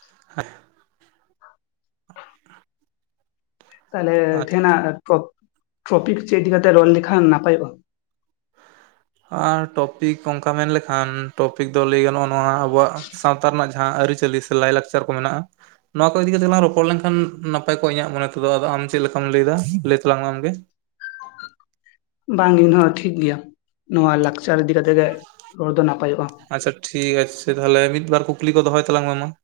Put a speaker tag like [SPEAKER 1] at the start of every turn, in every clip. [SPEAKER 1] [inaudible]
[SPEAKER 2] [inaudible] ᱛᱟᱞᱮ
[SPEAKER 1] ᱟᱪᱪᱷᱟ,
[SPEAKER 2] ᱛᱷᱮᱱᱟᱜ ᱴᱚᱯ ᱴᱚᱯᱤᱠ ᱪᱮᱜ ᱤᱫᱤ ᱠᱟᱛᱮ ᱨᱚᱲ ᱞᱮᱠᱷᱟᱱ ᱱᱟᱯᱟᱭᱚᱜᱼᱟ ᱾
[SPEAKER 1] [inaudible] ᱟᱨ ᱴᱚᱯᱤᱠ ᱚᱱᱠᱟ ᱢᱮᱱᱞᱮᱠᱷᱟᱱ ᱴᱚᱯᱤᱠ ᱫᱚ ᱞᱟᱹᱭ ᱜᱟᱱᱚᱜᱼᱟ ᱱᱚᱣᱟ ᱟᱵᱚᱣᱟᱜ ᱥᱟᱶᱛᱟ ᱨᱮᱱᱟᱜ ᱡᱟᱦᱟᱸ ᱟᱹᱨᱤᱪᱟᱹᱞᱤ ᱥᱮ ᱞᱟᱭᱼᱞᱟᱠᱪᱟᱨ ᱠᱚ ᱢᱮᱱᱟᱜᱼᱟ ᱾ ᱱᱚᱣᱟ ᱠᱚ ᱤᱫᱤ ᱠᱟᱛᱮ ᱞᱟᱝ ᱨᱚᱯᱚᱲ ᱞᱮᱱᱠᱷᱟᱱ ᱱᱟᱯᱟᱭ ᱠᱚᱜᱼᱟ ᱤᱧᱟᱹᱜ ᱢᱚᱱᱮ ᱛᱮᱫᱚ ᱟᱫᱚ ᱟᱢ ᱪᱮᱫ ᱞᱮᱠᱟᱢ ᱞᱟᱹᱭᱫᱟ ᱞᱟᱹᱭ ᱛᱟᱞᱟᱝ ᱢᱮ ᱟᱢᱜᱮ ᱾
[SPEAKER 2] ᱵᱟᱝ ᱤᱧ ᱦᱚ ᱴᱷᱤᱠ ᱜᱮᱭᱟ ᱱᱚᱣᱟ ᱞᱟᱠᱪᱟᱨ ᱤᱫᱤ ᱠᱟᱛᱮᱜ ᱜᱮ ᱨᱚᱲ ᱫᱚ ᱱᱟᱯᱟᱭᱚᱜᱼᱟ ᱾
[SPEAKER 1] ᱟᱪᱪᱷᱟ ᱴᱷᱤᱠ ᱟᱪᱷᱮ ᱛᱟᱦᱞᱮ ᱾ ᱢᱤᱫ ᱵᱟᱨ ᱠᱩᱠᱞᱤ ᱠᱚ ᱫᱚᱦᱚᱭ ᱛᱟᱞᱟᱝ ᱢᱮ ᱢᱟ ᱾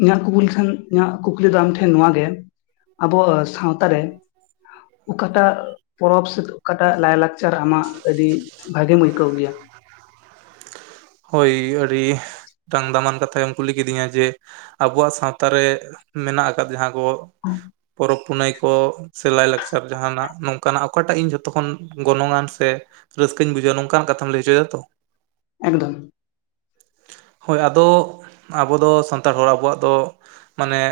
[SPEAKER 2] ᱤᱧᱟᱹᱜ ᱠᱩᱵᱩᱞ ᱴᱷᱮᱱ ᱤᱧᱟᱹᱜ ᱠᱩᱠᱞᱤ ᱫᱚ ᱟᱢᱴᱷᱮᱱ ᱱᱚᱣᱟᱜᱮ ᱟᱵᱚ ᱥᱟᱶᱛᱟᱟᱨᱮ᱾ ᱚᱠᱟᱴᱟᱜ᱾ ᱯᱚᱨᱚᱵᱽ ᱥᱮ ᱚᱠᱟᱴᱟᱜ ᱞᱟᱭ ᱞᱟᱠᱪᱟᱨ ᱟᱢᱟᱜ ᱟᱹᱰᱤ ᱵᱷᱟᱜᱮᱢ ᱟᱹᱭᱠᱟᱹᱣ ᱜᱮᱭᱟ?
[SPEAKER 1] ᱦᱳᱭ ᱟᱹᱰᱤ ᱢᱤᱫᱴᱟᱝ ᱫᱟᱢᱟᱱ ᱠᱟᱛᱷᱟ ᱜᱮᱢ ᱠᱩᱞᱤ ᱠᱤᱫᱤᱧᱟ ᱾ ᱡᱮ ᱟᱵᱚᱣᱟᱜ ᱥᱟᱶᱛᱟ ᱨᱮ ᱢᱮᱱᱟᱜ ᱟᱠᱟᱫ ᱡᱟᱦᱟᱸ ᱠᱚ᱾
[SPEAKER 2] ᱦᱚᱸ
[SPEAKER 1] ᱯᱚᱨᱚᱵᱽ ᱯᱩᱱᱟᱹᱭ ᱠᱚ ᱥᱮ ᱞᱟᱭᱼᱞᱟᱠᱪᱟᱨ ᱡᱟᱦᱟᱱᱟᱜ ᱱᱚᱝᱠᱟᱱᱟᱜ ᱚᱠᱟᱴᱟᱜ ᱤᱧ ᱡᱷᱚᱛᱚ ᱠᱷᱚᱱ ᱜᱚᱱᱚᱝ ᱟᱱ ᱥᱮ ᱨᱟᱹᱥᱠᱟᱹᱧ ᱵᱩᱡᱟᱹᱣᱟ ᱱᱚᱝᱠᱟᱱ ᱠᱟᱛᱷᱟᱢ ᱞᱟᱹᱭ ᱦᱚᱪᱚᱭ ᱫᱟ ᱛᱚ?
[SPEAKER 2] ᱮᱠᱫᱚᱢ᱾
[SPEAKER 1] ᱦᱳᱭ ᱟᱫᱚ ᱟᱵᱚ ᱫᱚ ᱥᱟᱱᱛᱟᱲ ᱦᱚᱲ ᱾ ᱟᱵᱚᱣᱟᱜ ᱫᱚ ᱢᱟᱱᱮ᱾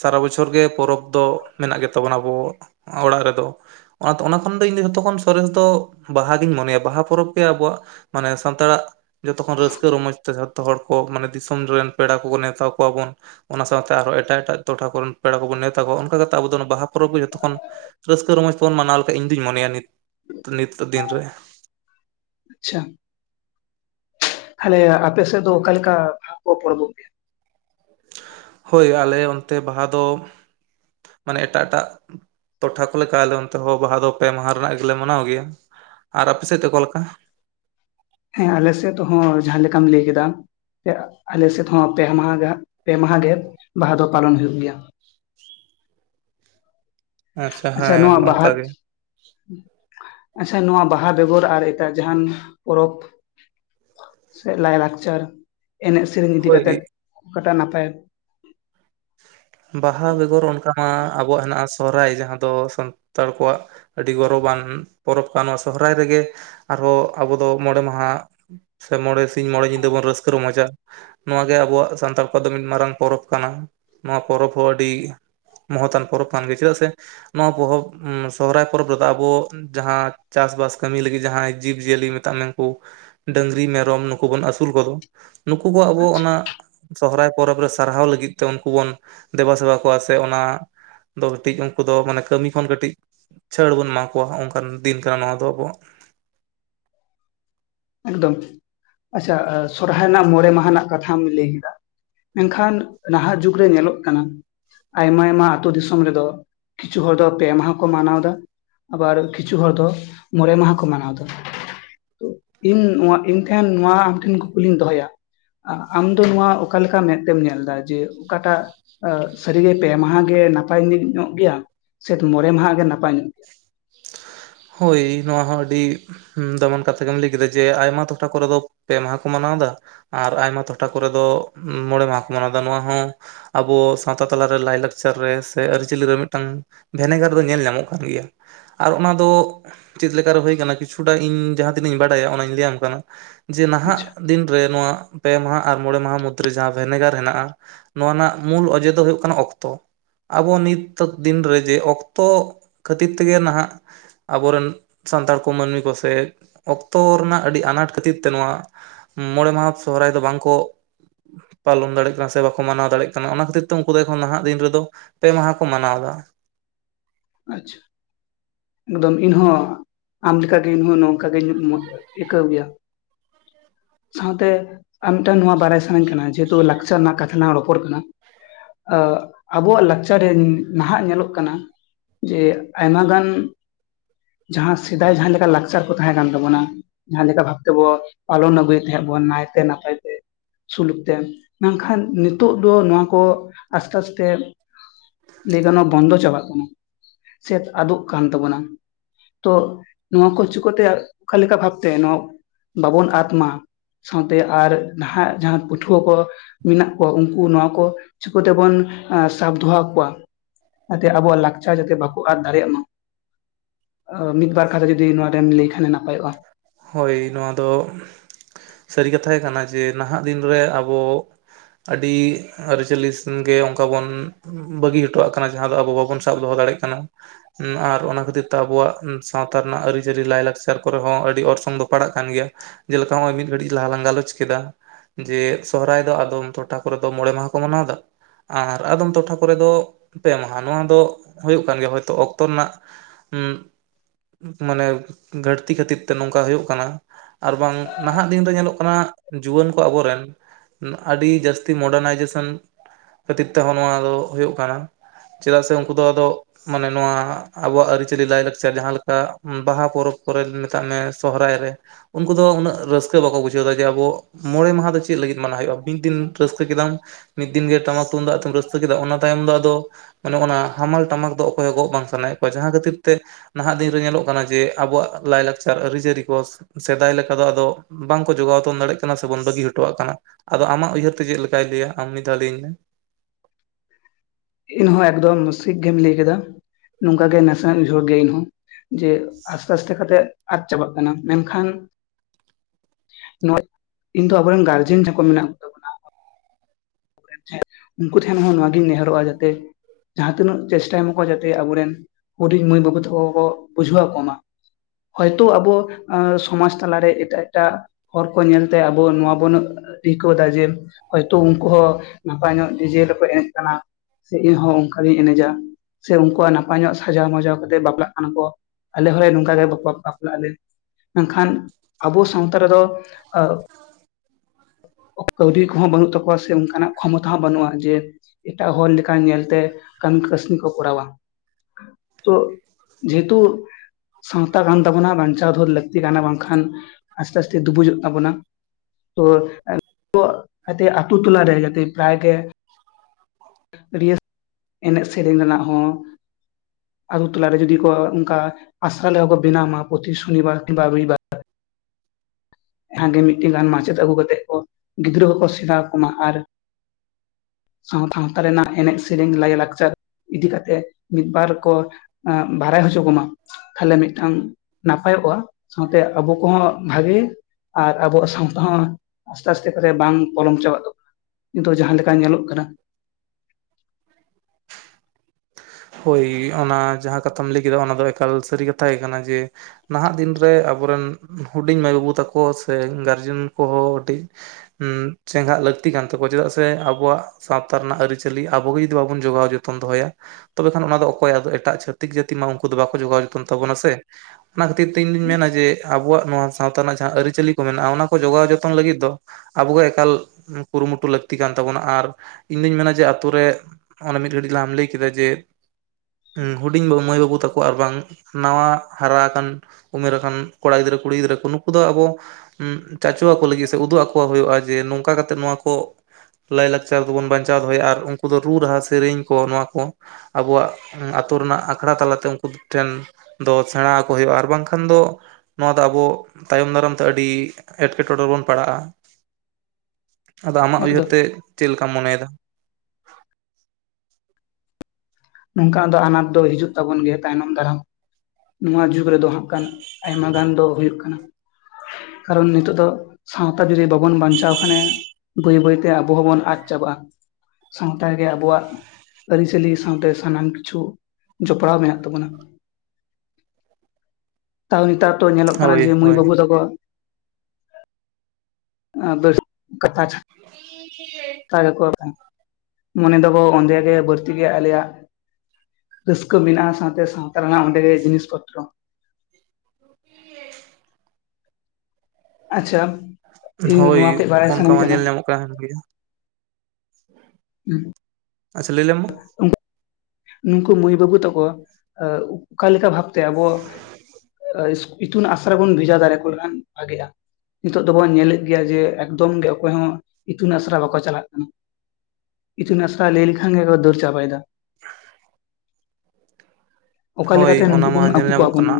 [SPEAKER 1] ᱥᱟᱨᱟ ᱵᱚᱪᱷᱚᱨ ᱜᱮ ᱯᱚᱨᱚᱵᱽ ᱫᱚ ᱢᱮᱱᱟᱜ ᱜᱮᱛᱟ ᱵᱚᱱᱟ ᱾ ᱟᱵᱚ ᱚᱲᱟᱜ ᱨᱮᱫᱚ᱾ ᱚᱱᱟ ᱚᱱᱟ ᱠᱷᱚᱱ ᱫᱚ ᱤᱧ ᱫᱚ ᱡᱷᱚᱛᱚ ᱠᱷᱚᱱ ᱥᱚᱨᱮᱥ ᱫᱚ ᱵᱟᱦᱟᱜᱤᱧ ᱢᱚᱱᱮᱭᱟ ᱾ ᱵᱟᱦᱟ ᱯᱚᱨᱚᱵᱽ ᱜᱮ ᱟᱵᱚᱣᱟᱜ ᱢᱟᱱᱮ ᱥᱟᱱᱛᱟᱲᱟᱜ ᱡᱷᱚᱛᱚ ᱠᱷᱚᱱ ᱨᱟᱹᱥᱠᱟᱹ ᱨᱚᱢᱚᱡᱽ ᱛᱮ ᱡᱷᱚᱛᱚ ᱦᱚᱲ ᱠᱚ ᱢᱟᱱᱮ ᱫᱤᱥᱚᱢ ᱨᱮᱱ ᱯᱮᱲᱟ ᱠᱚᱵᱚᱱ ᱱᱮᱶᱛᱟ ᱠᱚᱣᱟ ᱵᱚᱱ ᱾ ᱚᱱᱟ ᱥᱟᱶᱛᱮ ᱟᱨᱦᱚᱸ ᱮᱴᱟᱜ ᱮᱴᱟᱜ ᱛᱚᱴᱷᱟ ᱠᱚᱨᱮᱱ ᱯᱮᱲᱟ ᱠᱚᱵᱚᱱ ᱱᱮᱶᱛᱟ ᱠᱚᱣᱟ ᱾ ᱚᱱᱠᱟ ᱠᱟᱛᱮ ᱟᱵᱚ ᱫᱚ ᱱᱚᱣᱟ ᱵᱟᱦᱟ ᱯᱚᱨᱚᱵᱽ ᱜᱮ ᱡᱚᱛᱚ ᱠᱷᱚᱱ᱾ ᱨᱟᱹᱥᱠᱟᱹ ᱨᱚᱢᱚᱡᱽ ᱛᱮᱵᱚᱱ ᱢᱟᱱᱟᱣ ᱞᱮᱠᱷᱟᱡ ᱤᱧᱫᱩᱧ ᱢᱚᱱᱮᱭᱟ ᱱᱤᱛ ᱱᱤᱛᱜ ᱫᱤᱱ ᱨᱮ᱾
[SPEAKER 2] ᱟᱪᱪᱷᱟ᱾ ᱛᱟᱦᱞᱮ ᱟᱯᱮ ᱥᱮᱫ ᱫᱚ ᱚᱠᱟ ᱞᱮᱠᱟ ᱠᱚ ᱯᱚᱨᱚᱵᱚᱜ ᱜᱮᱭᱟ?
[SPEAKER 1] ᱦᱳᱭ ᱟᱞᱮ ᱚᱱᱛᱮ ᱵᱟᱦᱟ ᱫᱚ ᱢᱟᱱᱮ ᱮᱴᱟᱜ ᱮᱴᱟᱜ ᱴᱚᱴᱷᱟ ᱠᱚ ᱞᱮᱠᱟ ᱟᱞᱮ ᱚᱱᱛᱮ ᱦᱚᱸ ᱵᱟᱦᱟ ᱫᱚ ᱯᱮ ᱢᱟᱦᱟ ᱨᱮᱱᱟᱜ ᱜᱮᱞᱮ ᱢᱟᱱᱟᱣ ᱜᱮᱭᱟ ᱾ ᱟᱨ ᱟᱯᱮ ᱥᱮᱫ ᱫᱚ ᱚᱠᱟ ᱞᱮᱠᱟ?
[SPEAKER 2] ᱦᱮᱸ ᱟᱞᱮ ᱥᱮᱫ ᱦᱚᱸ ᱡᱟᱦᱟᱸ ᱞᱮᱠᱟᱢ ᱞᱟᱹᱭ ᱠᱮᱫᱟ ᱯᱮ ᱟᱜ ᱟᱞᱮ ᱥᱮᱫ ᱦᱚᱸ ᱯᱮ ᱢᱟᱦᱟ ᱜᱮ ᱦᱟᱸᱜ ᱯᱮ ᱢᱟᱦᱟ ᱜᱮ ᱵᱟᱦᱟ ᱫᱚ ᱯᱟᱞᱚᱱ ᱦᱩᱭᱩᱜ ᱜᱮᱭᱟ ᱾ ᱟᱪᱪᱷᱟ
[SPEAKER 1] ᱦᱮᱸ
[SPEAKER 2] ᱱᱚᱣᱟ ᱵᱟᱦᱟ
[SPEAKER 1] ᱚᱱᱠᱟ ᱜᱮ
[SPEAKER 2] ᱟᱪᱪᱷᱟ ᱱᱚᱣᱟ ᱵᱟᱦᱟ ᱵᱮᱜᱚᱨ ᱟᱨ ᱮᱴᱟᱜ ᱡᱟᱦᱟᱱ ᱯᱚᱨᱚᱵᱽ ᱥᱮ ᱞᱟᱭᱼᱞᱟᱠᱪᱟᱨ ᱮᱱᱮᱡ ᱥᱮᱨᱮᱧ ᱤᱫᱤ
[SPEAKER 1] ᱦᱳᱭ
[SPEAKER 2] ᱠᱟᱛᱮᱫ ᱚᱠᱟᱴᱟᱜ ᱱᱟᱯᱟᱭᱟ?
[SPEAKER 1] ᱵᱟᱦᱟ ᱵᱮᱜᱚᱨ ᱚᱱᱠᱟᱱᱟᱜ ᱟᱵᱚᱣᱟᱜ ᱦᱮᱱᱟᱜᱼᱟ ᱥᱚᱦᱚᱨᱟᱭ ᱡᱟᱦᱟᱸ ᱫᱚ ᱥᱟᱱᱛᱟᱲ ᱠᱚᱣᱟᱜ ᱟᱹᱰᱤ ᱜᱚᱨᱚᱵᱟᱱ ᱯᱚᱨᱚᱵᱽ ᱠᱟᱱᱟ ᱾ ᱱᱚᱣᱟ ᱥᱚᱦᱨᱟᱭ ᱨᱮᱜᱮ ᱟᱨᱦᱚᱸ ᱟᱵᱚ ᱫᱚ ᱢᱚᱬᱮ ᱢᱟᱦᱟ ᱥᱮ ᱢᱚᱬᱮ ᱥᱤᱧ ᱢᱚᱬᱮ ᱧᱤᱫᱟᱹ ᱵᱚᱱ ᱨᱟᱹᱥᱠᱟᱹ ᱨᱚᱢᱚᱡᱟ ᱾ ᱱᱚᱣᱟᱜᱮ ᱟᱵᱚᱣᱟᱜ ᱥᱟᱱᱛᱟᱲ ᱠᱚᱣᱟᱜ ᱫᱚ ᱢᱤᱫ ᱢᱟᱨᱟᱝ ᱯᱚᱨᱚᱵᱽ ᱠᱟᱱᱟ ᱾ ᱱᱚᱣᱟ ᱯᱚᱨᱚᱵᱽ ᱦᱚᱸ ᱟᱹᱰᱤ ᱢᱚᱦᱚᱛᱟᱱ ᱯᱚᱨᱚᱵᱽ ᱠᱟᱱ ᱜᱮ ᱾ ᱪᱮᱫᱟᱜ ᱥᱮ ᱱᱚᱣᱟ [unintelligible] ᱥᱚᱦᱨᱟᱭ ᱯᱚᱨᱚᱵᱽ ᱨᱮᱫᱚ ᱟᱵᱚ ᱡᱟᱦᱟᱸ ᱪᱟᱥᱵᱟᱥ ᱠᱟᱹᱢᱤ ᱞᱟᱹᱜᱤᱫ ᱡᱟᱦᱟᱸᱭ ᱡᱤᱵᱽ ᱡᱤᱭᱟᱹᱞᱤ ᱢᱮᱛᱟᱜ ᱢᱮ ᱩᱱᱠᱩ ᱰᱟᱹᱝᱨᱤ ᱢᱮᱨᱚᱢ ᱱᱩᱠᱩ ᱵᱚᱱ ᱟᱹᱥᱩᱞ ᱠᱚᱫᱚ ᱱᱩᱠᱩ ᱠᱚ ᱟᱵᱚ
[SPEAKER 2] ᱟᱪᱪᱷᱟ
[SPEAKER 1] ᱚᱱᱟ ᱥᱚᱦᱨᱟᱭ ᱯᱚᱨᱚᱵᱽ ᱨᱮ ᱥᱟᱨᱦᱟᱣ ᱞᱟᱹᱜᱤᱫ ᱛᱮ ᱩᱱᱠᱩ ᱵᱚᱱ ᱫᱮᱵᱟ ᱥᱮᱵᱟ ᱠᱚᱣᱟ ᱾ ᱥᱮ ᱚᱱᱟ ᱫᱚ ᱠᱟᱹᱴᱤᱡ ᱩᱱᱠᱩ ᱫᱚ ᱢᱟᱱᱮ ᱠᱟᱹᱢᱤ ᱠᱷᱚᱱ ᱠᱟᱹᱴᱤᱡ ᱪᱷᱟᱹᱲ ᱵᱚᱱ ᱮᱢᱟ ᱠᱚᱣᱟ ᱚᱱᱠᱟᱱ ᱫᱤᱱ ᱠᱟᱱᱟ ᱱᱚᱣᱟ ᱫᱚ ᱟᱵᱚᱣᱟᱜ ᱾
[SPEAKER 2] ᱮᱠᱫᱚᱢ ᱟᱪᱪᱷᱟ ᱥᱚᱨᱦᱟᱭ ᱨᱮᱱᱟᱜ ᱢᱚᱬᱮ ᱢᱟᱦᱟ ᱨᱮᱱᱟᱜ ᱠᱟᱛᱷᱟᱢ ᱞᱟᱹᱭ ᱠᱮᱫᱟ ᱢᱮᱱᱠᱷᱟᱱ ᱱᱟᱦᱟᱜ ᱡᱩᱜᱽᱨᱮ ᱧᱮᱞᱚᱜ ᱠᱟᱱᱟ ᱟᱭᱢᱟ ᱟᱭᱢᱟ ᱟᱹᱛᱩ ᱫᱤᱥᱚᱢ ᱨᱮᱫᱚ ᱠᱤᱪᱷᱩ ᱦᱚᱲ ᱫᱚ ᱯᱮ ᱢᱟᱦᱟ ᱠᱚ ᱢᱟᱱᱟᱣ ᱮᱫᱟ ᱟᱵᱟᱨ ᱠᱤᱪᱷᱩ ᱦᱚᱲ ᱫᱚ ᱢᱚᱬᱮ ᱢᱟᱦᱟ ᱠᱚ ᱢᱟᱱᱟᱣ ᱫᱟ ᱾ ᱤᱧ ᱱᱚᱣᱟ ᱤᱧᱴᱷᱮᱱ ᱱᱚᱣᱟ ᱟᱢᱴᱷᱮᱱ ᱠᱩᱠᱞᱤᱧ ᱫᱚᱦᱚᱭᱟ ᱟᱢᱫᱚ ᱱᱚᱣᱟ ᱚᱠᱟ ᱞᱮᱠᱟ ᱢᱮᱫ ᱛᱮᱢ ᱧᱮᱞ ᱫᱟ ᱡᱮ ᱚᱠᱟᱴᱟᱜ? ᱥᱟᱹᱨᱤᱜᱮ ᱯᱮ ᱢᱟᱦᱟ ᱜᱮ ᱱᱟᱯᱟᱭ ᱢᱤᱛ ᱧᱚᱜ ᱜᱮᱭᱟ ᱥᱮ ᱢᱚᱬᱮ ᱢᱟᱦᱟ ᱜᱮ ᱱᱟᱯᱟᱭ ᱧᱚᱜ ᱜᱮᱭᱟ?
[SPEAKER 1] ᱦᱳᱭ ᱱᱚᱣᱟ ᱦᱚᱸ ᱟᱹᱰᱤ ᱦᱩᱸ ᱫᱟᱢᱟᱱ ᱠᱟᱛᱷᱟ ᱜᱮᱢ ᱞᱟᱹᱭ ᱠᱮᱫᱟ ᱡᱮ ᱟᱭᱢᱟ ᱛᱚᱴᱷᱟ ᱠᱚᱨᱮ ᱫᱚ ᱯᱮ ᱢᱟᱦᱟ ᱠᱚ ᱢᱟᱱᱟᱣ ᱫᱟ ᱾ ᱟᱨ ᱟᱭᱢᱟ ᱛᱚᱴᱷᱟ ᱠᱚᱨᱮ ᱫᱚ ᱢᱚᱬᱮ ᱢᱟᱦᱟ ᱠᱚ ᱢᱟᱱᱟᱣ ᱫᱟ ᱱᱚᱣᱟ ᱦᱚᱸ ᱟᱵᱚ ᱥᱟᱶᱛᱟ ᱛᱟᱞᱟᱨᱮ ᱞᱟᱭᱼᱞᱟᱠᱪᱟᱨ ᱨᱮ ᱥᱮ ᱟᱹᱨᱤᱪᱟᱹᱞᱤ ᱨᱮ ᱢᱤᱫᱴᱟᱝ ᱵᱷᱮᱱᱮᱜᱟᱨ ᱫᱚ ᱧᱮᱞ ᱧᱟᱢᱚᱜ ᱠᱟᱱ ᱜᱮᱭᱟ ᱟᱨ ᱚᱱᱟ ᱫᱚ ᱪᱮᱫ ᱞᱮᱠᱟᱨᱮ ᱦᱳᱭ ᱠᱟᱱᱟ ᱠᱤᱪᱷᱩᱴᱟ ᱤᱧ ᱡᱟᱦᱟᱸ ᱛᱤᱱᱟᱹᱜ ᱤᱧ ᱵᱟᱰᱟᱭᱟ ᱚᱱᱟᱧ ᱞᱟᱹᱭᱟᱢ ᱠᱟᱱᱟ ᱡᱮ ᱱᱟᱦᱟᱜ
[SPEAKER 2] ᱟᱪᱪᱷᱟ
[SPEAKER 1] ᱫᱤᱱ ᱨᱮ ᱱᱚᱣᱟ ᱯᱮ ᱢᱟᱦᱟ ᱟᱨ ᱢᱚᱬᱮ ᱢᱟᱦᱟ ᱢᱚᱫᱽᱫᱨᱮ ᱡᱟᱦᱟᱸ ᱵᱷᱮᱱᱮᱜᱟᱨ ᱦᱮᱱᱟᱜᱼᱟ, ᱱᱚᱣᱟ ᱨᱮᱱᱟᱜ ᱢᱩᱞ ᱚᱡᱮ ᱫᱚ ᱦᱩᱭᱩᱜ ᱠᱟᱱᱟ ᱚᱠᱛᱚ᱾ ᱟᱵᱚ ᱱᱤᱛ ᱛᱚᱠ ᱫᱤᱱ ᱨᱮ ᱡᱮ ᱚᱠᱛᱚ ᱠᱷᱟᱹᱛᱤᱨ ᱛᱮᱜᱮ ᱱᱟᱦᱟᱸᱜ ᱟᱵᱚᱨᱮᱱ ᱥᱟᱱᱛᱟᱲ ᱠᱚ ᱢᱟᱹᱱᱢᱤ ᱠᱚᱥᱮ ᱚᱠᱛᱚ ᱨᱮᱱᱟᱜ ᱟᱹᱰᱤ ᱟᱱᱟᱴ ᱠᱷᱟᱹᱛᱤᱨ ᱛᱮ ᱱᱚᱣᱟ ᱢᱚᱬᱮ ᱢᱟᱦᱟ ᱥᱚᱦᱨᱟᱭ ᱫᱚ ᱵᱟᱝᱠᱚ ᱯᱟᱞᱚᱱ ᱫᱟᱲᱮᱜ ᱠᱟᱱᱟ ᱥᱮ ᱵᱟᱠᱚ ᱢᱟᱱᱟᱣ ᱫᱟᱲᱮᱜ ᱠᱟᱱᱟ ᱚᱱᱟ ᱠᱷᱟᱹᱛᱤᱨ ᱛᱮ ᱩᱱᱠᱩ ᱫᱚ ᱮᱠᱷᱚᱱ ᱱᱟᱦᱟᱜ ᱫᱤᱱ ᱨᱮᱫᱚ, ᱯᱮ ᱢᱟᱦᱟ ᱠᱚ ᱢᱟᱱᱟᱣᱫᱟ᱾
[SPEAKER 2] ᱟᱪᱪᱷᱟ ᱮᱠᱫᱚᱢ ᱤᱧᱦᱚᱸ ᱟᱢ ᱞᱮᱠᱟᱜᱮ ᱤᱧ ᱦᱚᱸ ᱱᱚᱝᱠᱟ ᱜᱤᱧ ᱤᱠᱟᱹᱣ ᱜᱮᱭᱟ ᱾ ᱥᱟᱶᱛᱮ ᱟᱨ ᱢᱤᱫᱴᱟᱝ ᱱᱚᱣᱟ ᱵᱟᱲᱟᱭ ᱥᱟᱹᱱᱟᱹᱧ ᱠᱟᱱᱟ ᱡᱮᱦᱮᱛᱩ ᱞᱟᱠᱪᱟᱨ ᱨᱮᱱᱟᱜ ᱠᱟᱛᱷᱟ ᱞᱟᱝ ᱨᱚᱯᱚᱲ ᱠᱟᱱᱟ ᱾ ᱟᱵᱚᱣᱟᱜ ᱞᱟᱠᱪᱟᱨ ᱨᱮ ᱱᱟᱦᱟᱜ ᱧᱮᱞᱚᱜ ᱠᱟᱱᱟ, ᱡᱮ ᱟᱭᱢᱟᱜᱟᱱ ᱡᱟᱦᱟᱸ ᱥᱮᱫᱟᱭ ᱡᱟᱦᱟᱸ ᱞᱮᱠᱟ ᱞᱟᱠᱪᱟᱨ ᱠᱚ ᱛᱟᱦᱮᱸ ᱠᱟᱱ ᱛᱟᱵᱚᱱᱟ, ᱡᱟᱦᱟᱸ ᱞᱮᱠᱟ ᱵᱷᱟᱵᱽ ᱛᱮᱵᱚ ᱯᱟᱞᱚᱱ ᱟᱹᱜᱩᱭᱮᱫ ᱛᱟᱦᱮᱸᱫ ᱵᱚᱱ ᱱᱟᱭᱛᱮ ᱱᱟᱯᱟᱭ ᱛᱮ᱾ ᱥᱩᱞᱩᱠ ᱛᱮ ᱢᱮᱱᱠᱷᱟᱱ ᱱᱤᱛᱚᱜ ᱫᱚ ᱱᱚᱣᱟ ᱠᱚ ᱟᱥᱛᱮ ᱟᱥᱛᱮ ᱞᱟᱹᱭ ᱜᱟᱱᱚᱜ-ᱟ ᱵᱚᱱᱫᱚ ᱪᱟᱵᱟᱜ ᱠᱟᱱᱟ ᱥᱮ ᱟᱫᱚᱜ ᱠᱟᱱ ᱛᱟᱵᱚᱱᱟ᱾ ᱛᱚ ᱱᱚᱣᱟ ᱠᱚ ᱪᱤᱠᱟᱹᱛᱮ ᱚᱠᱟᱞᱮᱠᱟ ᱵᱷᱟᱵᱽᱛᱮ ᱱᱚᱣᱟ ᱵᱟᱵᱚᱱ ᱟᱫ ᱢᱟ ᱥᱟᱶᱛᱮ ᱟᱨ ᱱᱟᱦᱟᱜ ᱡᱟᱦᱟᱸ ᱯᱟᱹᱴᱷᱩᱣᱟᱹ ᱠᱚ, ᱢᱮᱱᱟᱜ ᱠᱚᱣᱟ ᱩᱱᱠᱩ ᱱᱚᱣᱟ ᱠᱚ ᱪᱤᱠᱟᱹ ᱛᱮᱵᱚᱱ ᱥᱟᱵ ᱫᱚᱦᱚᱭᱟ ᱠᱚᱣᱟ? ᱟᱛᱮ ᱟᱵᱚ-ᱟᱜ ᱞᱟᱠ ᱟᱪᱪᱷᱟ ᱡᱟᱛᱮ ᱵᱟᱠᱚ ᱟᱫ ᱫᱟᱲᱮᱭᱟᱜ ᱢᱟ ᱢᱤᱫ ᱵᱟᱨ ᱠᱟᱛᱷᱟ ᱡᱩᱫᱤ ᱱᱚᱣᱟᱨᱮᱢ ᱞᱟᱹᱭ ᱠᱷᱟᱱ ᱱᱟᱯᱟᱭᱚᱜᱼᱟ᱾
[SPEAKER 1] ᱦᱳᱭ ᱱᱚᱣᱟ ᱫᱚ ᱥᱟᱹᱨᱤ ᱠᱟᱛᱷᱟ ᱜᱮ ᱠᱟᱱᱟ ᱡᱮ ᱱᱟᱦᱟᱜ ᱫᱤᱱᱨᱮ ᱟᱵᱚ, ᱟᱹᱰᱤ ᱟᱹᱨᱤᱪᱟᱹᱞᱤ ᱜᱮ ᱚᱱᱠᱟ ᱵᱚᱱ ᱵᱟᱹᱜᱤ ᱦᱚᱴᱚᱣᱟᱜ ᱠᱟᱱᱟ ᱡᱟᱦᱟᱸ ᱫᱚ ᱟᱵᱚ ᱵᱟᱵᱚᱱ ᱥᱟᱵ ᱫᱚᱦᱚ ᱫᱟᱲᱮᱭᱟᱜ ᱠᱟᱱᱟ᱾ ᱟᱨ ᱚᱱᱟ ᱠᱷᱟᱹᱛᱤᱨ ᱛᱮ ᱟᱵᱚᱣᱟᱜ, ᱥᱟᱶᱛᱟ ᱨᱮᱱᱟᱜ ᱟᱹᱨᱤᱪᱟᱹᱞᱤ ᱞᱟᱭᱼᱞᱟᱠᱪᱟᱨ ᱠᱚᱨᱮ ᱦᱚᱸ ᱟᱹᱰᱤ ᱚᱨᱥᱚᱝ ᱫᱚ ᱯᱟᱲᱟᱜ ᱠᱟᱱ ᱜᱮᱭᱟ᱾ ᱡᱮᱞᱮᱠᱟ ᱱᱚᱜ-ᱚᱭ ᱢᱤᱫ ᱜᱷᱟᱹᱲᱤᱡ ᱞᱟᱦ ᱞᱟᱝ ᱜᱟᱞᱚᱪ ᱠᱮᱫᱟ᱾ ᱡᱮ ᱥᱚᱦᱨᱟᱭ ᱫᱚ ᱟᱫᱚᱢ ᱴᱚᱴᱷᱟ ᱠᱚᱨᱮ ᱫᱚ ᱢᱚᱬᱮ ᱢᱟᱦᱟ ᱠᱚ ᱢᱟᱱᱟᱣᱭᱮᱫᱟ, ᱟᱨ ᱟᱫᱚᱢ ᱴᱚᱴᱷᱟ ᱠᱚᱨᱮ ᱫᱚ ᱯᱮ ᱢᱟᱦᱟ ᱱᱚᱣᱟ ᱫᱚ ᱦᱩᱭᱩᱜ ᱠᱟᱱ ᱜᱮᱭᱟ ᱦᱚᱭᱛᱳ ᱚᱠᱛᱚ ᱨᱮᱱᱟᱜ ᱦᱩᱸ ᱢᱟᱱᱮ ᱜᱷᱟᱴᱛᱤ ᱠᱷᱟᱹᱛᱤᱨ ᱛᱮ ᱱᱚᱝᱠᱟ ᱦᱩᱭᱩᱜ ᱠᱟᱱᱟ᱾ ᱟᱨ ᱵᱟᱝ ᱱᱟᱦᱟᱜ ᱫᱤᱱ ᱨᱮ ᱧᱮᱞᱚᱜ ᱠᱟᱱᱟ ᱡᱩᱣᱟᱹᱱ ᱠᱚ ᱟᱵᱚ ᱨᱮᱱ, ᱟᱹᱰᱤ ᱡᱟᱹᱥᱛᱤ ᱢᱚᱰᱟᱨᱱᱟᱭᱡᱮᱥᱚᱱ ᱠᱷᱟᱹᱛᱤᱨ ᱛᱮᱦᱚᱸ ᱱᱚᱣᱟ ᱫᱚ ᱦᱳᱭᱳᱜ ᱠᱟᱱᱟ᱾ ᱪᱮᱫᱟᱜ ᱥᱮ ᱩᱱᱠᱩ ᱫᱚ ᱟᱫᱚ ᱢᱟᱱᱮ ᱱᱚᱣᱟ ᱟᱵᱩᱣᱟᱜ ᱟᱹᱨᱤᱪᱟᱹᱞᱤ ᱞᱟᱭᱞᱟᱠᱪᱟᱨ ᱡᱟᱦᱟᱸ ᱞᱮᱠᱟ, ᱵᱟᱦᱟ ᱯᱚᱨᱚᱵᱽ ᱠᱚᱨᱮ ᱢᱮᱛᱟᱜ ᱢᱮ ᱥᱚᱦᱚᱨᱟᱭ ᱨᱮ, ᱩᱱᱠᱩ ᱫᱚ ᱩᱱᱟᱹᱜ ᱨᱟᱹᱥᱠᱟᱹ ᱵᱟᱠᱚ ᱵᱩᱡᱷᱟᱹᱣᱫᱟ ᱡᱮ ᱟᱵᱚ, ᱢᱚᱬᱮ ᱢᱟᱦᱟ ᱫᱚ ᱪᱮᱫ ᱞᱟᱹᱜᱤᱫ ᱢᱟᱱᱟᱣ ᱦᱩᱭᱩᱜᱼᱟ ᱢᱤᱫ ᱫᱤᱱ ᱨᱟᱹᱥᱠᱟᱹ ᱠᱮᱫᱟᱢ᱾ ᱢᱤᱫ ᱫᱤᱱᱜᱮ ᱴᱟᱢᱟᱠ ᱛᱩᱢᱫᱟᱜ ᱛᱮᱢ ᱨᱟᱹᱥᱠᱟᱹ ᱠᱮᱫᱟ ᱚᱱᱟ ᱛᱟᱭᱚᱢ ᱫᱚ ᱟᱫᱚ ᱢᱟᱱᱮ ᱚᱱᱟ ᱦᱟᱢᱟᱞ ᱴᱟᱢᱟᱠ ᱫᱚ ᱚᱠᱚᱭ ᱦᱚᱸ ᱜᱚᱜ ᱵᱟᱝ ᱥᱟᱱᱟᱭᱮᱫ ᱠᱚᱣᱟ ᱡᱟᱦᱟᱸ ᱠᱷᱟᱹᱛᱤᱨ ᱛᱮ ᱱᱟᱦᱟᱜ ᱫᱤᱱ, ᱨᱮ ᱧᱮᱞᱚᱜ ᱠᱟᱱᱟ ᱡᱮ ᱟᱵᱚᱣᱟᱜ ᱞᱟᱭᱞᱟᱠᱪᱟᱨ ᱟᱹᱨᱤᱪᱟᱹᱞᱤ ᱠᱚ, ᱥᱮᱫᱟᱭ ᱞᱮᱠᱟ ᱫᱚ ᱟᱫᱚ ᱵᱟᱝᱠᱚ ᱡᱚᱜᱟᱣ ᱡᱚᱛᱚᱱ ᱫᱟᱲᱮᱭᱟᱜ ᱠᱟᱱᱟ ᱥᱮᱵᱚᱱ ᱵᱟᱹᱜᱤ ᱦᱚᱴᱚᱣᱟᱜ ᱠᱟᱱᱟ᱾ ᱟᱫᱚ ᱟᱢᱟᱜ ᱩᱭᱦᱟᱹᱨ ᱛᱮ ᱪᱮᱫ ᱞᱮᱠᱟᱭ ᱞᱟᱹᱭᱟ ᱟᱢ ᱢᱤᱫ ᱫᱟᱣ ᱞᱟᱹᱭᱟᱹᱧ ᱢᱮ?
[SPEAKER 2] ᱤᱧᱦᱚᱸ ᱮᱠᱫᱚᱢᱥᱤᱠ ᱜᱮᱧ ᱞᱟᱹᱭ ᱠᱮᱫᱟ ᱱᱚᱝᱠᱟ ᱜᱮ ᱱᱟᱥᱮᱱᱟᱜ ᱤᱧ ᱩᱭᱦᱟᱹᱨ ᱜᱮᱭᱟ ᱤᱧᱦᱚᱸ, ᱡᱮ ᱟᱥᱛᱮ ᱟᱥᱛᱮ ᱠᱟᱛᱮ ᱟᱫ ᱪᱟᱵᱟᱜ ᱠᱟᱱᱟ᱾ ᱢᱮᱱᱠᱷᱟᱱ, ᱱᱚᱣᱟ ᱤᱧᱫᱚ ᱟᱵᱚᱨᱮᱱ ᱜᱟᱨᱡᱮᱱ ᱡᱟᱦᱟᱸᱠᱩ ᱢᱮᱱᱟᱜ ᱠᱚ, ᱛᱟᱵᱚᱱᱟ ᱩᱱᱠᱩ ᱴᱷᱮᱱ ᱦᱚᱸ ᱱᱚᱣᱟᱜᱤᱧ ᱱᱮᱦᱚᱨᱚᱜᱼᱟ ᱡᱟᱛᱮ, ᱡᱟᱦᱟᱸ ᱛᱤᱱᱟᱹᱜ ᱪᱮᱥᱴᱟᱭ ᱢᱟᱢᱟᱠᱚ ᱡᱟᱛᱮ ᱟᱵᱚᱨᱮᱱ ᱦᱩᱰᱤᱧ ᱢᱟᱹᱭ ᱵᱟᱹᱵᱩ ᱛᱟᱠᱚ ᱠᱚ ᱵᱩᱡᱷᱟᱹᱣ ᱟᱠᱚ ᱢᱟ᱾ ᱦᱚᱭᱛᱳ ᱟᱵᱚ ᱥᱚᱢᱟᱡ ᱛᱟᱞᱟᱨᱮ ᱮᱴᱟᱜ ᱮᱴᱟᱜ ᱦᱚᱲ ᱠᱚ ᱧᱮᱞᱛᱮ ᱟᱵᱚ ᱱᱚᱣᱟ ᱵᱚᱱ ᱟᱹᱭᱠᱟᱹᱣ ᱮᱫᱟ ᱡᱮ ᱦᱚᱳᱭᱛᱳ ᱩᱱᱠᱩ ᱦᱚᱸ ᱱᱟᱯᱟᱭ ᱧᱚᱜ ᱰᱤᱡᱮ ᱨᱮᱠᱚ ᱮᱱᱮᱡ ᱠᱟᱱᱟ ᱥᱮ ᱤᱧᱦᱚᱸ ᱚᱱᱠ ᱜᱤᱧ ᱮᱱᱮᱡᱟ ᱥᱮ ᱩᱱᱠᱩᱣᱟᱜ ᱱᱟᱯᱟᱭ ᱧᱚᱜ ᱥᱟᱡᱟᱣᱼᱡᱟᱣ ᱠᱟᱛᱮ ᱵᱟᱯᱞᱟᱜ ᱠᱟᱱᱟ ᱠᱚ ᱟᱞᱮ ᱦᱚᱲᱞᱮ ᱱᱚᱝᱠᱟ ᱜᱮ ᱵᱟᱯᱞᱟᱜᱼᱟ ᱞᱮ ᱢᱮᱱᱠᱷᱟᱱ ᱟᱵᱚ ᱥᱟᱶᱛᱟ ᱨᱮᱫᱚ ᱠᱟᱹᱣᱰᱤ ᱠᱚᱦᱚᱸ ᱵᱟᱹᱱᱩᱜ ᱛᱟᱠᱚᱣᱟ ᱥᱮ ᱚᱱᱠᱟᱱᱟᱜ ᱠᱷᱚᱢᱚᱛᱟ ᱦᱚᱸ ᱵᱟᱹᱱᱩᱜᱼᱟ ᱡᱮ ᱮᱴᱟᱜ ᱦᱚᱲ ᱞᱮᱠᱟ ᱧᱮᱞᱛᱮ ᱠᱟᱹᱢᱤ ᱠᱟᱹᱥᱱᱤ ᱠᱚ ᱠᱚᱨᱟᱣᱟ ᱛᱚ ᱡᱮᱦᱮᱛᱩ ᱥᱟᱶᱛᱟ ᱠᱟᱱ ᱛᱟᱵᱚᱱᱟ ᱵᱟᱧᱪᱟᱣ ᱫᱚ ᱞᱟᱹᱠᱛᱤ ᱠᱟᱱᱟ ᱵᱟᱝᱠᱷᱟᱱ ᱟᱥᱛᱮ ᱟᱥᱛᱮ ᱫᱩᱵᱩᱡᱚᱜ ᱛᱟᱵᱚᱱᱟ ᱾ ᱛᱚ ᱡᱟᱛᱮ ᱟᱛᱳ ᱴᱚᱞᱟᱨ ᱨᱮ ᱡᱟᱛᱮ ᱯᱨᱟᱭ ᱜᱮ ᱟᱹᱰᱤᱭᱟᱹᱟᱹ ᱮᱱᱮᱡ ᱥᱮᱨᱮᱧ ᱨᱮᱱᱟᱜ ᱦᱚᱸ ᱟᱛ ᱛᱚᱞᱟᱨᱮ ᱡᱩᱚᱫᱤ ᱠᱚ ᱚᱱᱠᱟ ᱟᱥᱨᱟ ᱞᱮᱦ ᱠᱚ ᱵᱮᱱᱟᱢᱟ ᱯᱨᱚᱛᱤ ᱥᱚᱱᱤᱵᱟᱨ ᱠᱤᱵᱟ ᱨᱵᱤᱵᱟᱨ ᱡᱟᱦᱟ ᱜᱮ ᱢᱤᱫᱴᱮᱱ ᱜᱟᱱ ᱢᱟᱪᱮᱫ ᱟᱹᱜᱩ ᱠᱟᱛᱮᱫ ᱠᱚ ᱜᱤᱫᱽᱨᱟᱹ ᱦᱚᱸᱠᱚ ᱥᱮᱬᱟ ᱠᱚᱢᱟ ᱟᱨ ᱥᱟᱶ ᱥᱟᱶᱛᱟ ᱨᱮᱱᱟᱜ ᱮᱱᱮᱡ, ᱥᱮᱨᱮᱧ, ᱞᱟᱭᱞᱟᱠᱪᱟᱨ ᱤᱫᱤ ᱠᱟᱛᱮ ᱢᱤᱫ ᱵᱟᱨ ᱠᱚ ᱵᱟᱲᱟᱭ ᱦᱚᱪᱚ ᱠᱚᱢᱟ ᱛᱟᱦᱚᱞᱮ ᱢᱤᱫᱴᱟᱝ ᱱᱟᱯᱟᱭᱚᱜᱼᱟ᱾ ᱥᱟᱶᱛᱮ ᱟᱵᱚ ᱠᱚᱦᱚᱸ ᱵᱷᱟᱜᱤ ᱟᱨ ᱟᱵᱚᱣᱟᱜ ᱥᱟᱶᱛᱟ ᱦᱚᱸ ᱟᱥᱛᱮ ᱟᱥᱛᱮ ᱵᱟᱝ ᱵᱚᱞᱚᱢ ᱪᱟᱵᱟᱜ ᱛᱟᱵᱚᱱᱟ ᱱᱤᱛᱚᱜ ᱡᱟᱦᱟᱸ ᱞᱮᱠᱟ ᱧᱮᱞᱚᱜ ᱠᱟᱱᱟ ᱾
[SPEAKER 1] ᱦᱳᱭ ᱚᱱᱟ ᱡᱟᱦᱟᱸ ᱠᱟᱛᱷᱟᱢ ᱞᱟᱹᱭ ᱠᱮᱫᱟ ᱚᱱᱟ ᱫᱚ ᱮᱠᱟᱞ ᱥᱟᱹᱨᱤ ᱠᱟᱛᱷᱟ ᱜᱮ ᱠᱟᱱᱟ ᱡᱮ᱾ ᱱᱟᱦᱟᱜ ᱫᱤᱱ ᱨᱮ ᱟᱵᱚᱨᱮᱱ ᱦᱩᱰᱤᱧ ᱢᱟᱹᱭ ᱵᱟᱹᱵᱩ ᱛᱟᱠᱚ ᱥᱮ ᱜᱟᱨᱡᱮᱱ ᱠᱚᱦᱚᱸ ᱟᱹᱰᱤ ᱪᱮᱸᱜᱷᱟᱜ ᱞᱟᱹᱠᱛᱤ ᱠᱟᱱ ᱛᱟᱠᱚᱣᱟ ᱪᱮᱫᱟᱜ ᱥᱮ ᱟᱵᱚᱣᱟᱜ ᱥᱟᱶᱛᱟ ᱨᱮᱱᱟᱜ ᱟᱹᱨᱤᱪᱟᱹᱞᱤ ᱟᱵᱚᱮ ᱡᱩᱚᱫᱤ ᱵᱟᱵᱚᱱ ᱡᱚᱜᱟᱣ ᱡᱚᱛᱚᱱ ᱫᱚᱦᱚᱭᱟ ᱛᱚᱵᱮ ᱠᱷᱟᱱ ᱚᱱᱟ ᱫᱚ ᱚᱠᱚᱭᱟᱜ ᱮᱴᱟᱜ ᱪᱷᱟᱹᱛᱤᱠ ᱡᱟᱹᱛᱤ ᱢᱟ ᱩᱱᱠᱩ ᱫᱚ ᱵᱟᱠᱚ ᱡᱚᱜᱟᱣ ᱡᱚᱛᱚᱱ ᱛᱟᱵᱚᱱᱟ ᱥᱮ ᱚᱱᱟ ᱠᱷᱟᱹᱛᱤᱨ ᱛᱮ ᱤᱧᱫᱩᱧ ᱢᱮᱱᱟ ᱡᱮ ᱟᱵᱚᱣᱟᱜ ᱱᱚᱣᱟ ᱥᱟᱶᱛᱟ ᱨᱮᱱᱟᱜ ᱡᱟᱦᱟᱸ ᱟᱹᱨᱤᱪᱟᱹᱞᱤ ᱠᱚ ᱢᱮᱱᱟᱜᱼᱟ ᱚᱱᱟ ᱠᱚ ᱡᱚᱜᱟᱣ ᱡᱚᱛᱚᱱ ᱞᱟᱹᱜᱤᱫ ᱫᱚ ᱟᱵᱚᱜᱮ ᱮᱠᱟᱞ ᱠᱩᱨᱩᱢᱩᱴᱩ ᱞᱟᱹᱠᱛᱤ ᱠᱟᱱ ᱛᱟᱵᱚᱱᱟ ᱟᱨ ᱤᱧ ᱫᱩᱧ ᱢᱮᱱᱟ ᱡᱮ ᱟᱛᱩᱨ ᱨᱮ ᱚᱱᱟ ᱢᱤᱫ ᱜᱷᱟᱹᱲᱤᱡ ᱞ ᱮᱢ ᱞᱟᱹᱭ ᱠᱮᱫᱟ ᱡᱮ ᱦᱩᱰᱤᱧ ᱢᱟᱹᱭ ᱵᱟᱹᱵᱩ ᱛᱟᱠᱚ ᱟᱨ ᱵᱟᱝ ᱱᱟᱣᱟ ᱦᱟᱨᱟ ᱟᱠᱟᱱ ᱩᱢᱮᱨ ᱟᱠᱟᱱ ᱠᱚᱲᱟ ᱜᱤᱫᱽᱨᱟᱹ ᱠᱩᱲᱤ ᱜᱤᱫᱽᱨᱟᱹ ᱠᱚ ᱱᱩᱠᱩ ᱫᱚ ᱟᱵᱚ ᱪᱟᱪᱚᱣᱟ ᱠᱚ ᱞᱟᱹᱜᱤᱫ ᱥᱮ ᱩᱫᱩᱜ ᱟᱠᱚ ᱦᱩᱭᱩᱜᱼᱟ ᱡᱮ ᱱᱚᱝᱠᱟ ᱠᱟᱛᱮᱜ ᱱᱚᱣᱟ ᱠᱚ ᱞᱟᱭᱼᱞᱟᱠᱪᱟᱨ ᱠᱚᱵᱚᱱ ᱵᱟᱧᱪᱟᱣ ᱫᱚᱦᱚᱭᱟ ᱟᱨ ᱩᱱᱠᱩ ᱫᱚ ᱨᱩ ᱨᱟᱦᱟ ᱥᱮᱨᱮᱧ ᱠᱚ ᱱᱚᱣᱟ ᱠᱚ᱾ ᱟᱵᱚᱣᱟᱜ ᱟᱹᱛᱳ ᱨᱮᱱᱟᱜ ᱟᱠᱷᱲᱟ ᱛᱟᱞᱟᱛᱮ ᱩᱱᱠᱩ ᱴᱷᱮᱱ ᱫᱚ ᱥᱮᱬᱟ ᱟᱠᱚ ᱦᱩᱭᱩᱜᱼᱟ ᱟᱨ ᱵᱟᱝᱠᱷᱟᱱ ᱫᱚ ᱱᱚᱣᱟ ᱫᱚ ᱟᱵᱚ ᱛᱟᱭᱚᱢ ᱫᱟᱨᱟᱢ ᱛᱮ, ᱟᱹᱰᱤ ᱮᱸᱴᱠᱮᱴᱚᱬᱮ ᱨᱮ ᱵᱚᱱ ᱯᱟᱲᱟᱜᱼᱟ᱾ ᱟᱫᱚ ᱟᱢᱟᱜ ᱩᱭᱦᱟᱹᱨ
[SPEAKER 2] ᱮᱠᱫᱚᱢ
[SPEAKER 1] ᱛᱮ ᱪᱮᱫ ᱞᱮᱠᱟᱢ ᱢᱚᱱᱮᱭᱫᱟ?
[SPEAKER 2] ᱱᱚᱝᱠᱟ ᱟᱫᱚ ᱟᱱᱟᱴ ᱫᱚ ᱦᱤᱡᱩᱜ ᱛᱟᱵᱚᱱ ᱜᱮᱭᱟ ᱛᱟᱭᱱᱚᱢ ᱫᱟᱨᱟᱢ᱾ ᱱᱚᱣᱟ ᱡᱩᱜᱽ ᱨᱮᱫᱚ ᱦᱟᱜ ᱠᱟᱱᱟ ᱟᱭᱢᱟ ᱜᱟᱱ ᱫᱚ ᱦᱩᱭᱩᱜ ᱠᱟᱱᱟ᱾ ᱠᱟᱨᱚᱱ ᱱᱤᱛᱚᱜ ᱫᱚ ᱥᱟᱶᱛᱟ ᱡᱩᱫᱤ ᱵᱟᱵᱚᱱ ᱵᱟᱧᱪᱟᱣ ᱠᱷᱟᱱᱮ ᱵᱟᱹᱭ ᱵᱟᱹᱭᱛᱮ ᱟᱵᱚ ᱦᱚᱸᱵᱚᱱ ᱟᱫ ᱪᱟᱵᱟᱜᱼᱟ᱾ ᱥᱟᱶᱛᱟ ᱜᱮ ᱟᱵᱚᱣᱟᱜ ᱟᱹᱨᱤᱪᱟᱹᱞᱤ ᱥᱟᱶᱛᱮ ᱥᱟᱱᱟᱢ ᱠᱤᱪᱷᱩ ᱡᱚᱯᱲᱟᱣ ᱢᱮᱱᱟᱜ ᱛᱟᱵᱚᱱᱟ᱾ ᱛᱟᱣ ᱱᱮᱛᱟᱨ ᱫᱚ ᱧᱮᱞᱚᱜ ᱠᱟᱱᱟ
[SPEAKER 1] ᱦᱳᱭ
[SPEAKER 2] ᱡᱮ ᱢᱟᱹᱭ
[SPEAKER 1] ᱦᱳᱭ
[SPEAKER 2] ᱵᱟᱹᱵᱩ ᱛᱟᱠᱚ [unintelligible] ᱟ ᱵᱮᱥ ᱠᱟᱛᱷᱟ
[SPEAKER 1] ᱦ ᱴᱷᱤᱠ [inaudible] [unintelligible]
[SPEAKER 2] [unintelligible] ᱜᱮᱠᱚ ᱿ ᱢᱚᱱᱮ ᱫᱟᱵᱚ ᱚᱸᱰᱮ ᱜᱮ ᱵᱟᱹᱲᱛᱤ ᱜᱮ ᱟᱞᱮᱭᱟᱜ ᱨᱟᱹᱥᱠᱟᱹ ᱢᱮᱱᱟᱜᱼᱟ ᱥᱟᱶᱛᱮ ᱥᱟᱶᱛᱟ ᱨᱮᱱᱟᱜ ᱚᱸᱰᱮ ᱜᱮ ᱡᱤᱱᱤᱥ ᱯᱚᱛᱨᱚ᱾ ᱟᱪᱪᱷᱟ ᱤᱧ
[SPEAKER 1] ᱦᱳᱭ
[SPEAKER 2] ᱱᱚᱣᱟ ᱠᱟᱹᱡ ᱵᱟᱲᱟᱭ
[SPEAKER 1] ᱚᱱᱠᱟ
[SPEAKER 2] ᱥᱟᱱᱟᱧ
[SPEAKER 1] ᱢᱟ
[SPEAKER 2] ᱠᱟᱱᱟ
[SPEAKER 1] ᱧᱮᱞ ᱧᱟᱢᱚᱜ ᱠᱟᱱ ᱜᱮᱭᱟ᱾
[SPEAKER 2] ᱦᱩᱸᱻ᱾
[SPEAKER 1] ᱟᱪᱪᱷᱟ ᱞᱟᱹᱭ ᱞᱮᱢ ᱢᱟ?
[SPEAKER 2] ᱚ [inaudible] [unintelligible] ᱱᱩᱠᱩ ᱢᱟᱹᱭ ᱵᱟᱹᱵᱩ ᱛᱟᱠᱚ ᱚᱠᱟ ᱞᱮᱠᱟ ᱵᱷᱟᱵᱛᱮ ᱟᱵᱚ ᱤᱛᱩᱱ ᱟᱥᱲᱟ ᱵᱚᱱ ᱵᱷᱮᱡᱟ ᱫᱟᱲᱮ ᱠᱚ ᱠᱷᱟᱱ ᱵᱷᱟᱜᱮᱜᱼᱟ᱾ ᱱᱤᱛᱚᱜ ᱫᱚᱵᱚᱱ ᱧᱮᱞᱮᱫ ᱜᱮᱭᱟ ᱡᱮ, ᱮᱠᱫᱚᱢ ᱜᱮ ᱚᱠᱚᱭ ᱦᱚᱸ ᱤᱛᱩᱱ ᱟᱥᱲᱟ ᱵᱟᱠᱚ ᱪᱟᱞᱟᱜ ᱠᱟᱱᱟ᱾ ᱤᱛᱩᱤᱱ ᱟᱥᱲᱟ ᱞᱟᱹᱭ ᱞᱮᱠᱷᱟᱱ ᱜᱮ ᱠᱚ ᱫᱟᱹᱨ ᱪᱟᱯᱟᱭ ᱫᱟ᱾ ᱚᱠᱟ
[SPEAKER 1] ᱦᱳᱭ
[SPEAKER 2] ᱞᱮᱠᱟᱛᱮ
[SPEAKER 1] ᱚᱱᱟ
[SPEAKER 2] ᱱᱩᱠᱩ
[SPEAKER 1] ᱢᱟ
[SPEAKER 2] ᱵᱚᱱ
[SPEAKER 1] ᱧᱮᱞ
[SPEAKER 2] ᱟᱜᱩ
[SPEAKER 1] ᱧᱟᱢᱚᱜ
[SPEAKER 2] ᱠᱚᱣᱟ ᱵᱚᱱ ᱱᱚ
[SPEAKER 1] ᱠᱟᱱᱟ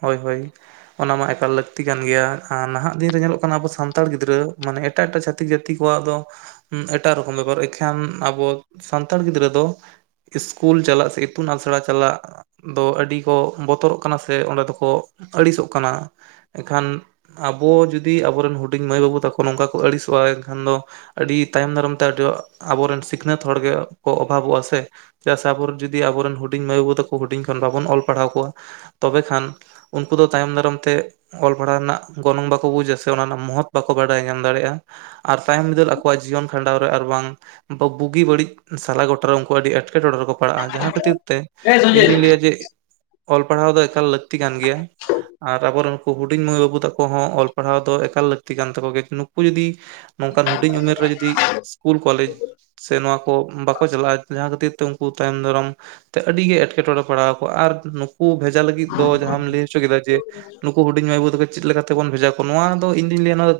[SPEAKER 1] ᱦᱳᱭᱻ ᱦᱳᱭᱻ᱾ ᱚᱱᱟ ᱢᱟ ᱮᱠᱟᱞ ᱞᱟᱹᱠᱛᱤ ᱠᱟᱱ ᱜᱮᱭᱟ, ᱟᱨ ᱱᱟᱦᱟᱸᱜ ᱫᱤᱱᱨᱮ ᱧᱮᱞᱚᱜ ᱠᱟᱱᱟ ᱟᱵᱚ ᱥᱟᱱᱛᱟᱲ ᱜᱤᱫᱽᱨᱟᱹ ᱢᱟᱱᱮ ᱮᱴᱟᱜ ᱮᱴᱟᱜ ᱪᱷᱟᱟᱹᱛᱤᱠ ᱡᱟᱹᱛᱤ ᱠᱚᱣᱟᱜ ᱫᱚ ᱮᱴᱟᱜ ᱨᱚᱠᱚᱢ ᱵᱮᱯᱟᱨ᱾ ᱮᱱᱠᱷᱟᱱ ᱟᱵᱚ ᱥᱟᱱᱛᱟᱲ ᱜᱤᱫᱽᱨᱟᱹ ᱫᱚ- ᱤᱥᱠᱩᱞ ᱪᱟᱞᱟᱜ ᱥᱮ ᱤᱛᱩᱱ ᱟᱥᱲᱟ ᱪᱟᱞᱟᱜ ᱫᱚ ᱟᱹᱰᱤ ᱠᱚ ᱵᱚᱛᱚᱨᱚᱜ ᱠᱟᱱᱟ ᱥᱮ? ᱛᱮ ᱚᱸᱰᱮ ᱫᱚᱠᱚ ᱟᱹᱲᱤᱥᱚᱜ ᱠᱟᱱᱟ ᱮᱱᱠᱷᱟᱱ ᱟᱵᱚ ᱡᱩᱫᱤ ᱟᱵᱚᱨᱮᱱ ᱦᱩᱰᱤᱧ ᱢᱟᱹᱭ ᱵᱟᱹᱵᱩ ᱛᱟᱠᱚ ᱱᱚᱝᱠᱟ ᱠᱚ ᱟᱹᱲᱤᱥᱚᱜᱼᱟ᱾ ᱮᱱᱠᱷᱟᱱ ᱫᱚ ᱟᱹᱰᱤ ᱛᱟᱭᱚᱢ ᱫᱟᱨᱟᱢ ᱛᱮ ᱟᱹᱰᱤ ᱟᱵᱚᱨᱮᱱ ᱥᱤᱠᱷᱱᱟᱹᱛ ᱦᱚᱲᱜᱮ ᱠᱚ, ᱚᱵᱷᱟᱵᱚᱜᱼᱟ ᱥᱮ ᱪᱮᱫᱟᱜ ᱥᱮ ᱟᱵᱚ ᱡᱩᱫᱤ ᱟᱵᱚᱨᱮᱱ ᱦᱩᱰᱤᱧ ᱢᱟᱹᱭ ᱵᱟᱹᱵᱩ ᱛᱟᱠᱚ ᱦᱩᱰᱤᱧ ᱠᱷᱚᱱ ᱵᱟᱵᱚᱱ ᱚᱞ ᱯᱟᱲᱦᱟᱣ ᱠᱚᱣᱟ, ᱛᱚᱵᱮ ᱠᱷᱟᱱ ᱩᱱᱠᱩ ᱫᱚ ᱛᱟᱭᱚᱢ ᱫᱟᱨᱟᱢ ᱛᱮ ᱚᱞ ᱯᱟᱲᱦᱟᱣ ᱨᱮᱱᱟᱜ ᱜᱚᱱᱚᱝ ᱵᱟᱠᱚ ᱵᱩᱡᱟ ᱥᱮ ᱚᱱᱟ ᱨᱮᱱᱟᱜ ᱢᱚᱦᱚᱛ ᱵᱟᱠᱚ ᱵᱟᱰᱟᱭ ᱧᱟᱢ ᱫᱟᱲᱮᱜᱼᱟ᱾ ᱟᱨ ᱛᱟᱭᱚᱢ ᱵᱤᱫᱟᱹᱞ ᱟᱠᱚᱣᱟᱜ ᱡᱤᱭᱚᱱ ᱠᱷᱟᱸᱰᱟᱣ ᱨᱮ ᱟᱨ ᱵᱟᱝ ᱵᱟ ᱵᱩᱜᱤ ᱵᱟᱹᱲᱤᱡ ᱥᱟᱞᱟ ᱜᱚᱴᱟᱨᱮ ᱩᱱᱠᱩ ᱟᱹᱰᱤ ᱮᱴᱠᱮᱴᱚᱬᱮ ᱨᱮᱠᱚ ᱯᱟᱲᱟᱜᱼᱟ᱾ ᱡᱟᱦᱟᱸ ᱠᱷᱟᱹᱛᱤᱨ ᱛᱮ ᱤᱧ ᱫᱩᱧ ᱞᱟᱹᱭᱟ ᱡᱮ ᱚᱞ ᱯᱟᱲᱦᱟᱣ ᱫᱚ ᱮᱠᱟᱞ ᱞᱟᱹᱠᱛᱤ ᱠᱟᱱ ᱜᱮᱭᱟ ᱟᱨ ᱟᱵᱚᱨᱮᱱ ᱦᱩᱰᱤᱧ ᱢᱟᱹᱭ ᱵᱟᱹᱵᱩ ᱛᱟᱠᱚ ᱦᱚᱸ ᱚᱞ ᱯᱟᱲᱦᱟᱣ ᱫᱚ, ᱮᱠᱟᱞ ᱞᱟᱹᱠᱛᱤ ᱠᱟᱱ ᱛᱟᱠᱚ ᱜᱮᱭᱟ᱾ ᱱᱩᱠᱩ ᱡᱩᱫᱤ ᱱᱚᱝᱠᱟᱱ ᱦᱩᱰᱤᱧ ᱩᱢᱮᱨ ᱨᱮ ᱡᱩᱫᱤ ᱥᱠᱩᱞ ᱠᱚᱞᱮᱡᱽ ᱥᱮ ᱱᱚᱣᱟ ᱠᱚ ᱵᱟᱠᱚ ᱪᱟᱞᱟᱜᱼᱟ᱾ ᱡᱟᱦᱟᱸ ᱠᱷᱟᱹᱛᱤᱨ ᱛᱮ ᱩᱱᱠᱩ ᱛᱟᱭᱚᱢ ᱫᱟᱨᱟᱢ ᱟᱹᱰᱤᱜᱮ ᱮᱸᱴᱠᱮᱴᱬᱮ ᱯᱟᱲᱟᱣ ᱠᱚᱣᱟ᱾ ᱟᱨ ᱱᱩᱠᱩ ᱵᱷᱮᱡᱟ ᱞᱟᱹᱜᱤᱫᱽ ᱫᱚ ᱡᱟᱦᱟᱢ ᱞᱟᱹᱭ ᱦᱚᱪᱚ ᱠᱮᱫᱟ ᱡᱮ, ᱱᱩᱠᱩ ᱦᱩᱰᱤᱧ ᱢᱟᱹᱭ ᱵᱟᱵᱩ ᱛᱟᱠᱚ ᱪᱮᱫ ᱞᱮᱠᱟᱛᱮᱵᱚᱱ ᱵᱷᱮᱡᱟ ᱠᱚᱣᱟ᱾ ᱱᱚᱣᱟ ᱫᱚ ᱤᱧ ᱫᱩᱧ ᱞᱟᱹᱭᱟ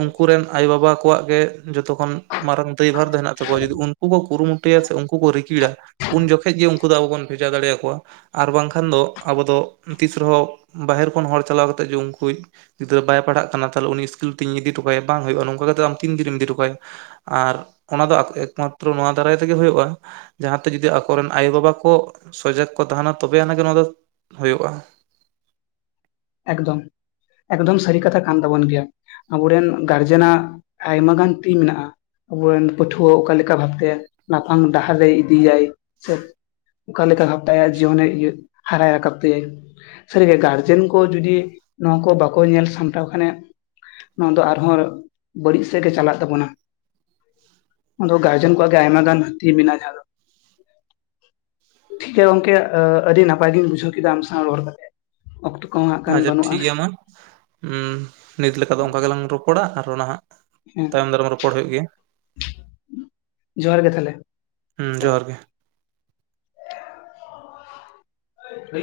[SPEAKER 1] ᱩᱱᱠᱩᱨᱮᱱ ᱟᱭᱳᱼᱵᱟᱵᱟ ᱠᱚᱣᱟᱜ ᱜᱮ ᱡᱚᱛᱚ ᱠᱷᱚᱱ ᱢᱟᱨᱟᱝ ᱫᱟᱹᱭᱵᱷᱟᱨ ᱫᱚ ᱦᱮᱱᱟᱜ ᱛᱟᱠᱚᱣᱟ᱾ ᱡᱩᱫᱤ ᱩᱱᱠᱩ ᱠᱚ ᱠᱩᱨᱩᱢᱩᱴᱩᱭᱟ ᱥᱮ ᱩᱱᱠᱩ ᱠᱚ ᱨᱤᱠᱤᱲᱟ᱾ ᱩᱱ ᱡᱚᱠᱷᱮᱡ ᱜᱮ ᱩᱝᱠᱩ ᱫᱚ ᱟᱵᱚ ᱵᱚᱱ ᱵᱷᱮᱡᱟ ᱫᱟᱲᱮᱭᱟᱠᱚᱣᱟ ᱟᱨ ᱵᱟᱝᱠᱷᱟᱱ ᱫᱚ ᱟᱵᱚ ᱫᱚ ᱛᱤᱥ ᱨᱮᱦᱚᱸ ᱵᱟᱦᱮᱨ ᱠᱷᱚᱱ ᱦᱚᱲ ᱪᱟᱞᱟᱣ ᱠᱟᱛᱮᱫ ᱡᱮ ᱩᱝᱠᱩᱡ ᱜᱤᱫᱽᱨᱟᱹ ᱵᱟᱭ ᱯᱟᱲᱦᱟᱜ ᱠᱟᱱᱟ ᱛᱟᱦᱞᱮ ᱩᱱᱤ ᱤᱥᱠᱤᱞ ᱛᱤᱧ ᱤᱫᱤᱴᱚᱠᱟᱭᱟ ᱵᱟᱝ ᱦᱩᱭᱩᱜ ᱱᱚᱝᱠᱟ ᱠᱟᱛᱮᱫ ᱫᱚ ᱟᱢ ᱛᱤᱱ ᱫᱤᱱᱮᱢ ᱤᱫᱤᱴᱚᱠᱟᱭᱟ ᱟᱨ ᱚᱱᱟ ᱫᱚ ᱟᱠ ᱮᱠᱢᱟᱛᱨᱚ ᱱᱚᱣᱟ ᱫᱟᱨᱟᱭ ᱛᱮᱜᱮ ᱦᱩᱭᱩᱜᱼᱟ ᱡᱟᱦᱟᱸᱛᱮ ᱡᱚᱫᱤ ᱟᱠᱚᱨᱮᱱ ᱟᱭᱳᱼᱵᱟᱵᱟ ᱠᱚ ᱥᱚᱡᱟᱜᱽ ᱠᱚ ᱛᱟᱦᱮᱱᱟ ᱛᱚᱵᱮ ᱟᱱᱟᱜ ᱜᱮ ᱱᱚᱣᱟ ᱫᱚ ᱦᱩᱭᱩᱜᱼᱟ
[SPEAKER 2] ᱮᱠᱫᱚᱢ, ᱮᱠᱫᱚᱢ ᱥᱟᱹᱨᱤ ᱠᱟᱛᱷᱟ ᱠᱟᱱ ᱛᱟᱵᱚᱱ ᱜᱮᱭᱟ ᱟᱵᱚᱨᱮᱱ ᱜᱟᱨᱡᱮᱱᱟᱜ ᱟᱭᱢᱟ ᱜᱟᱱ ᱛᱤ ᱢᱮᱱᱟᱜᱼᱟ ᱟᱵᱚᱨᱮᱱ ᱯᱟᱹᱴᱷᱩᱣᱟᱹ ᱚᱠᱟᱮ ᱞᱮᱠᱟ ᱵᱷᱟᱵᱛᱮ ᱞᱟᱯᱷᱟᱝ ᱰᱟᱦᱟᱨ ᱨᱮᱭ ᱤᱫᱤᱭᱟᱭ ᱥᱮ ᱚᱠᱟᱞᱮᱠᱟ ᱵᱷᱟᱵᱽ ᱛᱮ ᱟᱭᱟᱜ ᱡᱤᱭᱚᱱᱮ ᱤᱭᱟᱹ ᱦᱟᱨᱟ ᱨᱟᱠᱟᱵ ᱛᱟᱭᱟᱭ, ᱥᱟᱹᱨᱤ ᱜᱮ ᱜᱟᱨᱡᱮᱱ ᱠᱚ ᱡᱩᱫᱤ ᱱᱚᱣᱟ ᱠᱚ ᱵᱟᱠᱚ ᱧᱮᱞ ᱥᱟᱢᱴᱟᱣ ᱠᱷᱟᱱᱮ ᱱᱚᱣᱟ ᱫᱚ ᱟᱨᱦᱚᱸ ᱵᱟᱹᱲᱤᱡ ᱥᱮᱫ ᱜᱮ ᱪᱟᱞᱟᱜ ᱛᱟᱵᱚᱱᱟ ᱚᱱᱟᱫᱚ ᱜᱟᱨᱡᱮᱱ ᱠᱚᱣᱟᱜ ᱜᱮ ᱟᱭᱢᱟ ᱜᱟᱱ ᱦᱟᱹᱛᱤ ᱢᱮᱱᱟᱜᱼᱟ ᱠᱷᱟᱡ ᱫᱚ ᱛᱚ, ᱜᱚ ᱜᱚᱝᱠᱮ ᱟᱹᱰᱤ ᱱᱟᱯᱟᱭ ᱜᱤᱧ ᱵᱩᱡᱷᱟᱹᱣ ᱠᱮᱫᱟ ᱟᱢ ᱥᱟᱶ ᱨᱚᱲ ᱠᱟᱛᱮᱜ ᱚᱠᱛᱚ ᱠᱚᱦᱚᱸ ᱦᱟᱸᱜ ᱠᱷᱟᱱ ᱵᱟᱹᱱᱩᱜᱼᱟ
[SPEAKER 1] ᱦᱩᱸ ᱱᱤᱛ ᱞᱮᱠᱟ ᱫᱚ ᱚᱝᱠᱟ ᱜᱮᱞᱟᱝ ᱨᱚᱯᱚᱲᱟ ᱟᱨ ᱦᱟᱸᱜ
[SPEAKER 2] ᱦᱮᱸ
[SPEAKER 1] ᱛᱟᱭᱚᱢ ᱫᱟᱨᱟᱢ ᱨᱚᱯᱚᱲ ᱦᱩᱭᱩᱜ ᱜᱮᱭᱟ
[SPEAKER 2] ᱡᱚᱦᱟᱨ ᱜᱮ ᱛᱟᱦᱞᱮ
[SPEAKER 1] ᱦᱩᱸ ᱡᱚᱦᱟᱨ ᱜᱮ
[SPEAKER 2] [inaudible]